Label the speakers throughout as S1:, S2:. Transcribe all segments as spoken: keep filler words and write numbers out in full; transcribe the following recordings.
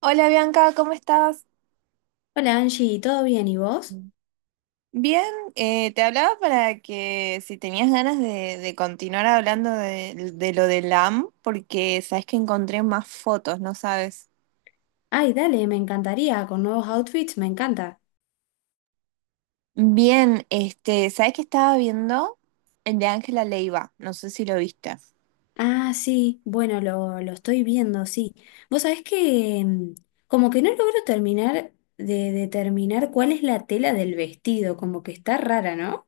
S1: Hola Bianca, ¿cómo estás?
S2: Hola Angie, ¿todo bien y vos?
S1: Bien, eh, te hablaba para que si tenías ganas de, de continuar hablando de, de lo del A M, porque sabes que encontré más fotos, ¿no sabes?
S2: Ay, dale, me encantaría, con nuevos outfits, me encanta.
S1: Bien, este, ¿sabes que estaba viendo? El de Ángela Leiva, no sé si lo viste.
S2: Ah, sí, bueno, lo, lo estoy viendo, sí. Vos sabés que mm, como que no logro terminar de determinar cuál es la tela del vestido, como que está rara, ¿no?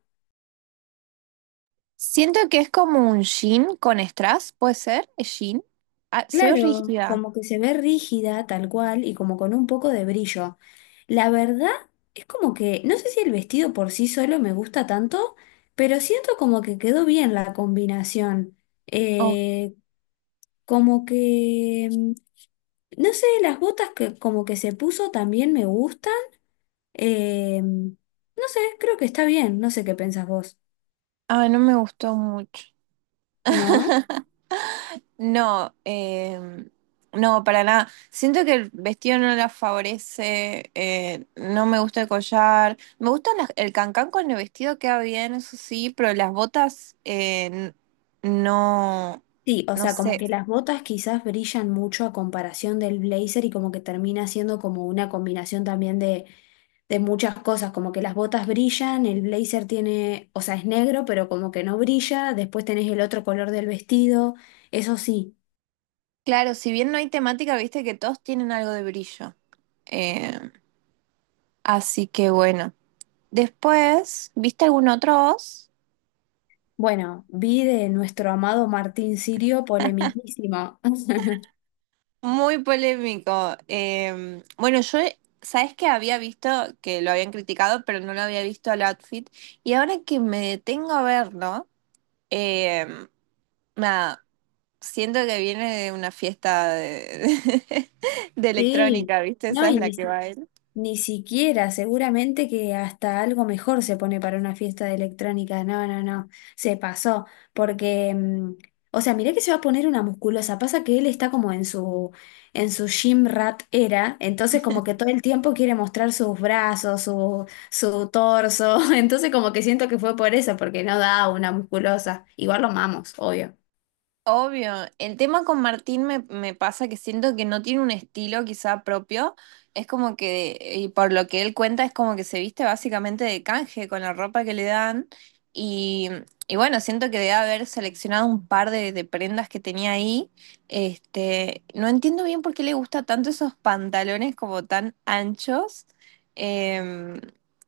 S1: Siento que es como un jean con strass, ¿puede ser? ¿Es jean? Ah, se ve
S2: Claro,
S1: rígida.
S2: como que se ve rígida, tal cual, y como con un poco de brillo. La verdad es como que, no sé si el vestido por sí solo me gusta tanto, pero siento como que quedó bien la combinación.
S1: Oh,
S2: Eh, Como que, mm, no sé, las botas que como que se puso también me gustan. Eh, no sé, creo que está bien, no sé qué pensás vos,
S1: ah, no me gustó mucho.
S2: ¿no?
S1: No, eh, no, para nada. Siento que el vestido no la favorece, eh, no me gusta el collar. Me gusta el cancán con el vestido, queda bien, eso sí, pero las botas eh, n- no,
S2: Sí, o
S1: no
S2: sea, como
S1: sé.
S2: que las botas quizás brillan mucho a comparación del blazer y como que termina siendo como una combinación también de, de muchas cosas, como que las botas brillan, el blazer tiene, o sea, es negro, pero como que no brilla, después tenés el otro color del vestido, eso sí.
S1: Claro, si bien no hay temática, viste que todos tienen algo de brillo. Eh, así que bueno. Después, ¿viste algún otro vos?
S2: Bueno, vi de nuestro amado Martín Sirio polemiquísimo.
S1: Muy polémico. Em, bueno, yo, sabes que había visto que lo habían criticado, pero no lo había visto al outfit. Y ahora que me detengo a verlo, em, nada, siento que viene de una fiesta de, de
S2: Sí,
S1: electrónica, ¿viste?
S2: no,
S1: Esa es
S2: y
S1: la
S2: ni,
S1: que
S2: si-
S1: va a.
S2: ni siquiera, seguramente que hasta algo mejor se pone para una fiesta de electrónica. No, no, no, se pasó. Porque, mm, o sea, mirá que se va a poner una musculosa. Pasa que él está como en su, en su gym rat era, entonces como que todo el tiempo quiere mostrar sus brazos, su, su torso. Entonces como que siento que fue por eso, porque no da una musculosa. Igual lo amamos, obvio.
S1: Obvio, el tema con Martín me, me pasa que siento que no tiene un estilo quizá propio, es como que, y por lo que él cuenta, es como que se viste básicamente de canje con la ropa que le dan, y, y bueno, siento que debe haber seleccionado un par de, de prendas que tenía ahí, este, no entiendo bien por qué le gusta tanto esos pantalones como tan anchos. Em,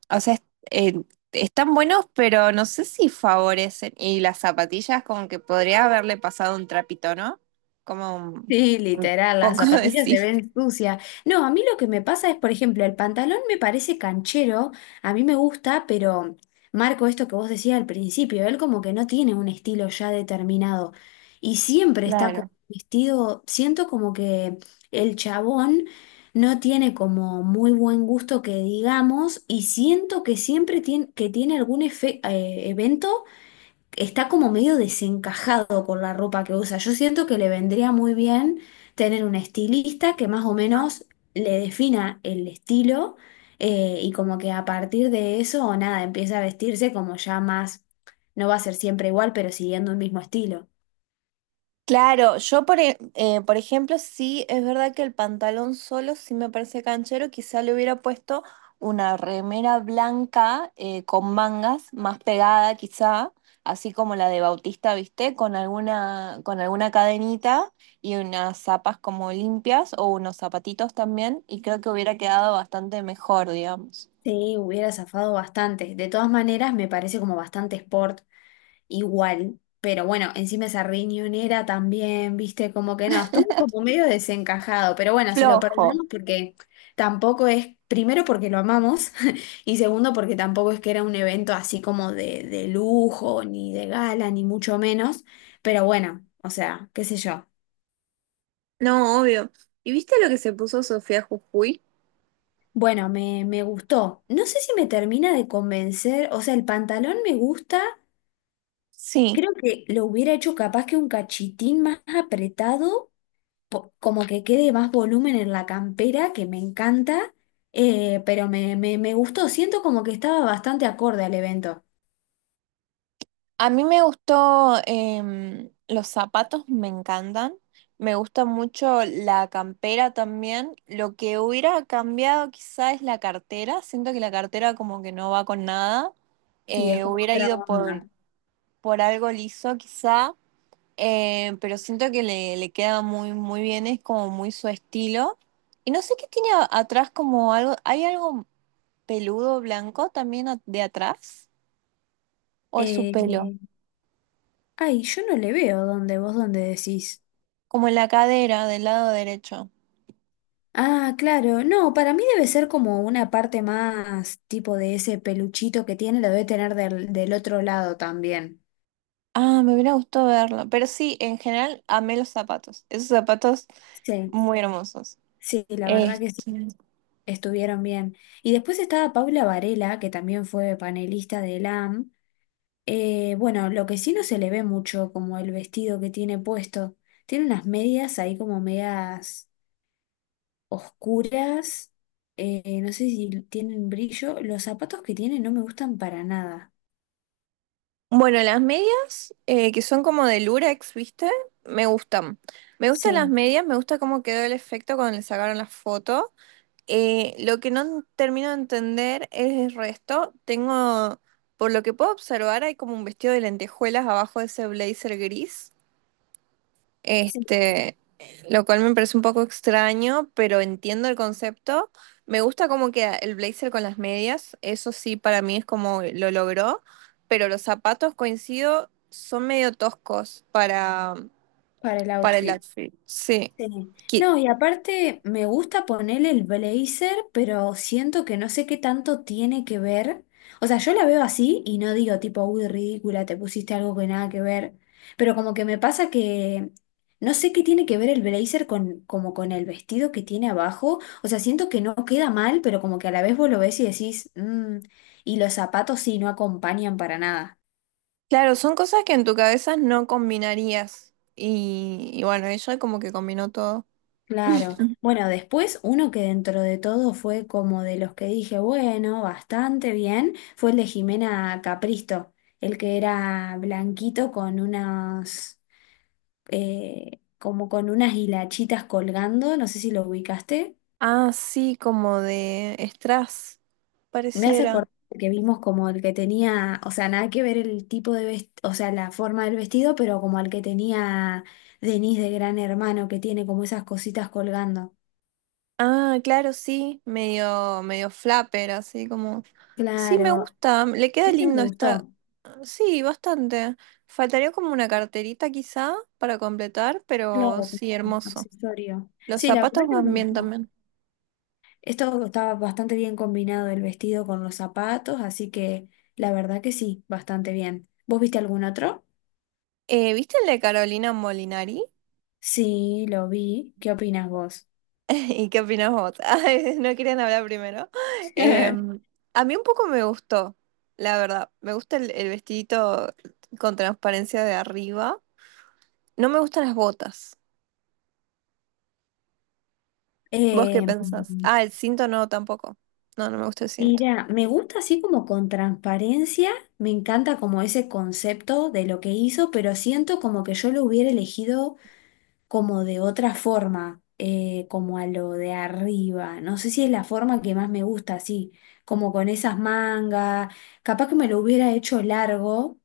S1: o sea, es- eh, están buenos, pero no sé si favorecen. Y las zapatillas, como que podría haberle pasado un trapito, ¿no? Como un,
S2: Sí,
S1: un
S2: literal, las
S1: poco de
S2: zapatillas se
S1: cif.
S2: ven sucias. No, a mí lo que me pasa es, por ejemplo, el pantalón me parece canchero, a mí me gusta, pero marco esto que vos decías al principio, él como que no tiene un estilo ya determinado y siempre está con vestido, siento como que el chabón no tiene como muy buen gusto que digamos y siento que siempre tiene, que tiene algún efe- eh, evento está como medio desencajado con la ropa que usa. Yo siento que le vendría muy bien tener un estilista que más o menos le defina el estilo eh, y como que a partir de eso o nada, empieza a vestirse como ya más, no va a ser siempre igual, pero siguiendo el mismo estilo.
S1: Claro, yo por, e- eh, por ejemplo, sí es verdad que el pantalón solo sí me parece canchero, quizá le hubiera puesto una remera blanca eh, con mangas más pegada quizá, así como la de Bautista, ¿viste? Con alguna, con alguna cadenita y unas zapas como limpias o unos zapatitos también y creo que hubiera quedado bastante mejor, digamos.
S2: Sí, hubiera zafado bastante. De todas maneras, me parece como bastante sport igual, pero bueno, encima esa riñonera también, viste, como que no, estuvo como medio desencajado, pero bueno, se lo
S1: Flojo.
S2: perdonamos porque tampoco es, primero porque lo amamos y segundo porque tampoco es que era un evento así como de, de lujo, ni de gala, ni mucho menos, pero bueno, o sea, qué sé yo.
S1: No, obvio. ¿Y viste lo que se puso Sofía Jujuy?
S2: Bueno, me, me gustó. No sé si me termina de convencer, o sea, el pantalón me gusta,
S1: Sí.
S2: creo que lo hubiera hecho capaz que un cachitín más apretado. po- como que quede más volumen en la campera, que me encanta, eh, pero me, me, me gustó, siento como que estaba bastante acorde al evento.
S1: A mí me gustó, em, los zapatos me encantan, me gusta mucho la campera también. Lo que hubiera cambiado quizá es la cartera, siento que la cartera como que no va con nada.
S2: Sí, es
S1: Eh,
S2: como
S1: hubiera
S2: otra
S1: ido por,
S2: onda.
S1: por algo liso quizá, eh, pero siento que le, le queda muy, muy bien, es como muy su estilo. Y no sé qué tiene a- atrás como algo, ¿hay algo peludo blanco también a- de atrás? ¿O es su
S2: Eh,
S1: pelo?
S2: Ay, yo no le veo dónde, vos dónde decís.
S1: Como en la cadera del lado derecho.
S2: Ah, claro, no, para mí debe ser como una parte más tipo de ese peluchito que tiene, lo debe tener del, del otro lado también.
S1: Ah, me hubiera gustado verlo. Pero sí, en general amé los zapatos. Esos zapatos
S2: Sí,
S1: muy hermosos.
S2: sí, la verdad que sí,
S1: Este.
S2: estuvieron bien. Y después estaba Paula Varela, que también fue panelista de L A M. Eh, bueno, lo que sí no se le ve mucho, como el vestido que tiene puesto. Tiene unas medias ahí como medias oscuras. Eh, no sé si tienen brillo. Los zapatos que tiene no me gustan para nada.
S1: Bueno, las medias, eh, que son como de lurex, ¿viste? Me gustan. Me gustan las
S2: Sí,
S1: medias, me gusta cómo quedó el efecto cuando le sacaron la foto. Eh, lo que no termino de entender es el resto. Tengo, por lo que puedo observar, hay como un vestido de lentejuelas abajo de ese blazer gris.
S2: sí,
S1: Este, lo cual me parece un poco extraño, pero entiendo el concepto. Me gusta como queda el blazer con las medias, eso sí para mí es como lo logró, pero los zapatos, coincido, son medio toscos para,
S2: para el
S1: para el
S2: outfit.
S1: outfit. Sí.
S2: Sí.
S1: Qui-
S2: No, y aparte me gusta ponerle el blazer, pero siento que no sé qué tanto tiene que ver. O sea, yo la veo así y no digo tipo, uy, ridícula, te pusiste algo que nada que ver. Pero como que me pasa que no sé qué tiene que ver el blazer con, como con el vestido que tiene abajo. O sea, siento que no queda mal, pero como que a la vez vos lo ves y decís, "Mm", y los zapatos sí no acompañan para nada.
S1: Claro, son cosas que en tu cabeza no combinarías. Y, y bueno, ella como que combinó todo.
S2: Claro. Bueno, después uno que dentro de todo fue como de los que dije, bueno, bastante bien, fue el de Jimena Capristo, el que era blanquito con unas, eh, como con unas hilachitas colgando, no sé si lo ubicaste.
S1: Ah, sí, como de strass,
S2: Me hace
S1: pareciera.
S2: acordar que vimos como el que tenía, o sea, nada que ver el tipo de vestido, o sea, la forma del vestido, pero como el que tenía Denise de Gran Hermano, que tiene como esas cositas colgando.
S1: Ah, claro, sí, medio, medio flapper, así como. Sí, me
S2: Claro.
S1: gusta, le queda
S2: Este me
S1: lindo esta.
S2: gustó.
S1: Sí, bastante. Faltaría como una carterita quizá para completar, pero
S2: Claro,
S1: sí,
S2: como
S1: hermoso.
S2: accesorio.
S1: Los
S2: Sí, la verdad
S1: zapatos
S2: que me
S1: van bien
S2: gustó.
S1: también.
S2: Esto estaba bastante bien combinado el vestido con los zapatos, así que la verdad que sí, bastante bien. ¿Vos viste algún otro?
S1: Eh, ¿viste el de Carolina Molinari?
S2: Sí, lo vi. ¿Qué opinas vos?
S1: ¿Y qué opinas vos? Ay, no querían hablar primero. Em, a mí un poco me gustó, la verdad. Me gusta el, el vestidito con transparencia de arriba. No me gustan las botas. ¿Vos qué
S2: Eh,
S1: pensás? Ah, el cinto no, tampoco. No, no me gusta el cinto.
S2: Mira, me gusta así como con transparencia, me encanta como ese concepto de lo que hizo, pero siento como que yo lo hubiera elegido como de otra forma, eh, como a lo de arriba. No sé si es la forma que más me gusta, así, como con esas mangas. Capaz que me lo hubiera hecho largo,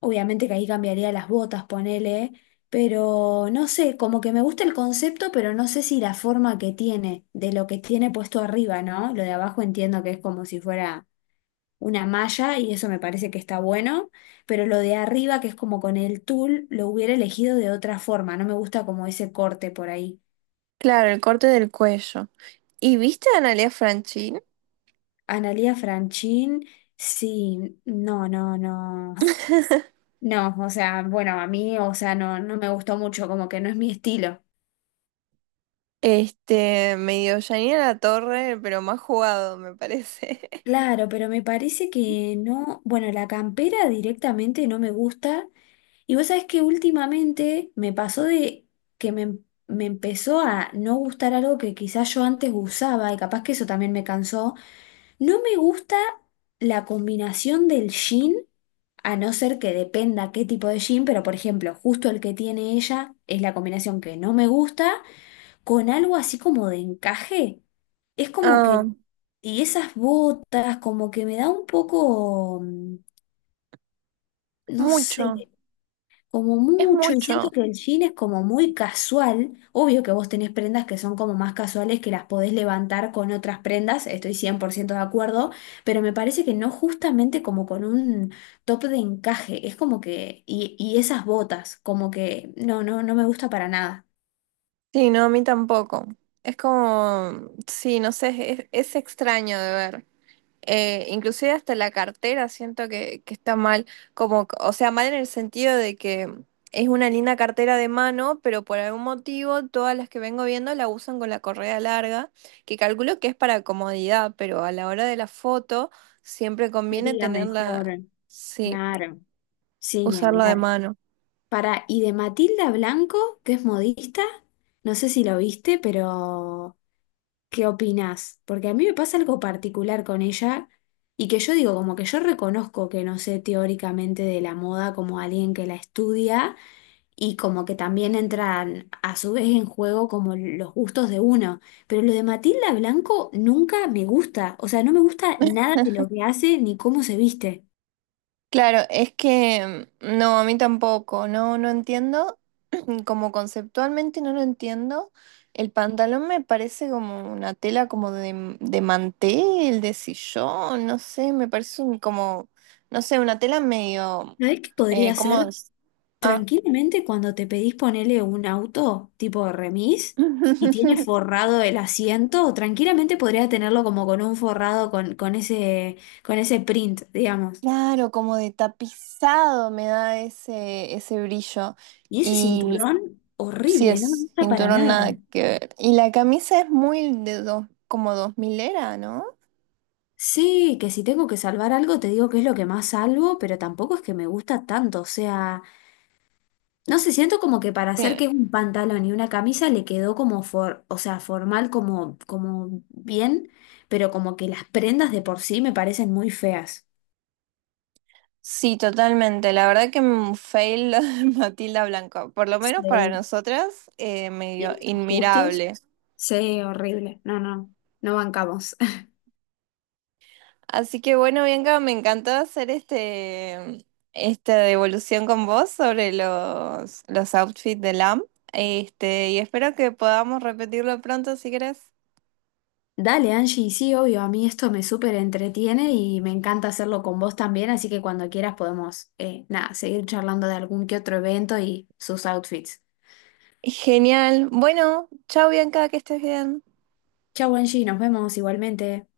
S2: obviamente que ahí cambiaría las botas, ponele, pero no sé, como que me gusta el concepto, pero no sé si la forma que tiene, de lo que tiene puesto arriba, ¿no? Lo de abajo entiendo que es como si fuera una malla y eso me parece que está bueno, pero lo de arriba, que es como con el tul, lo hubiera elegido de otra forma, no me gusta como ese corte por ahí.
S1: Claro, el corte del cuello. ¿Y viste a Analia Franchín?
S2: Analía Franchín, sí, no, no, no, no, o sea, bueno, a mí, o sea, no, no me gustó mucho, como que no es mi estilo.
S1: Este, medio Janina La Torre, pero más jugado, me parece.
S2: Claro, pero me parece que no, bueno, la campera directamente no me gusta. Y vos sabés que últimamente me pasó de que me, em, me empezó a no gustar algo que quizás yo antes usaba y capaz que eso también me cansó. No me gusta la combinación del jean, a no ser que dependa qué tipo de jean, pero por ejemplo, justo el que tiene ella es la combinación que no me gusta con algo así como de encaje. Es como
S1: Ah,
S2: que, y esas botas, como que me da un poco, mm, no sé,
S1: mucho.
S2: como
S1: Es
S2: mucho, y siento
S1: mucho.
S2: que el jean es como muy casual. Obvio que vos tenés prendas que son como más casuales, que las podés levantar con otras prendas, estoy cien por ciento de acuerdo, pero me parece que no justamente como con un top de encaje, es como que, y, y esas botas, como que, no, no, no me gusta para nada.
S1: Sí, no, a mí tampoco. Es como, sí, no sé, es, es extraño de ver. Eh, inclusive hasta la cartera siento que, que está mal, como, o sea, mal en el sentido de que es una linda cartera de mano, pero por algún motivo todas las que vengo viendo la usan con la correa larga, que calculo que es para comodidad, pero a la hora de la foto siempre conviene
S2: Sería
S1: tenerla,
S2: mejor,
S1: sí,
S2: claro, sin ni
S1: usarla de
S2: hablar.
S1: mano.
S2: Para, y de Matilda Blanco, que es modista, no sé si lo viste, pero ¿qué opinás? Porque a mí me pasa algo particular con ella y que yo digo, como que yo reconozco que no sé teóricamente de la moda como alguien que la estudia y como que también entran a su vez en juego como los gustos de uno, pero lo de Matilda Blanco nunca me gusta, o sea, no me gusta nada de lo que hace ni cómo se viste.
S1: Claro, es que mm, no, a mí tampoco, no, no entiendo. Como conceptualmente no lo entiendo. El pantalón me parece como una tela como de, de mantel, de sillón, no sé, me parece un, como, no sé, una tela medio,
S2: ¿Sabés qué
S1: eh,
S2: podría
S1: ¿cómo
S2: ser?
S1: es? Ah,
S2: Tranquilamente cuando te pedís ponerle un auto tipo remis y tiene forrado el asiento, tranquilamente podrías tenerlo como con un forrado con, con ese, con ese print, digamos.
S1: claro, como de tapizado me da ese, ese brillo.
S2: Y ese cinturón,
S1: Sí,
S2: horrible, no me
S1: es
S2: gusta para
S1: cinturón
S2: nada.
S1: nada que ver. Y la camisa es muy de dos, como dos milera, ¿no?
S2: Sí, que si tengo que salvar algo, te digo que es lo que más salvo, pero tampoco es que me gusta tanto, o sea, no sé, siento como que para hacer
S1: Sí.
S2: que es un pantalón y una camisa le quedó como for, o sea, formal como, como bien, pero como que las prendas de por sí me parecen muy feas.
S1: Sí, totalmente. La verdad que un fail lo de Matilda Blanco, por lo menos para
S2: Sí.
S1: nosotras, eh,
S2: Y
S1: medio
S2: nuestros gustos.
S1: inmirable.
S2: Sí, horrible. No, no, no bancamos.
S1: Así que bueno, Bianca, me encantó hacer este, esta devolución con vos sobre los, los outfits de Lamb. Este, y espero que podamos repetirlo pronto si querés.
S2: Dale, Angie, sí, obvio, a mí esto me súper entretiene y me encanta hacerlo con vos también, así que cuando quieras podemos, eh, nada, seguir charlando de algún que otro evento y sus outfits.
S1: Genial. Bueno, chao Bianca, que estés bien.
S2: Chau, Angie, nos vemos igualmente.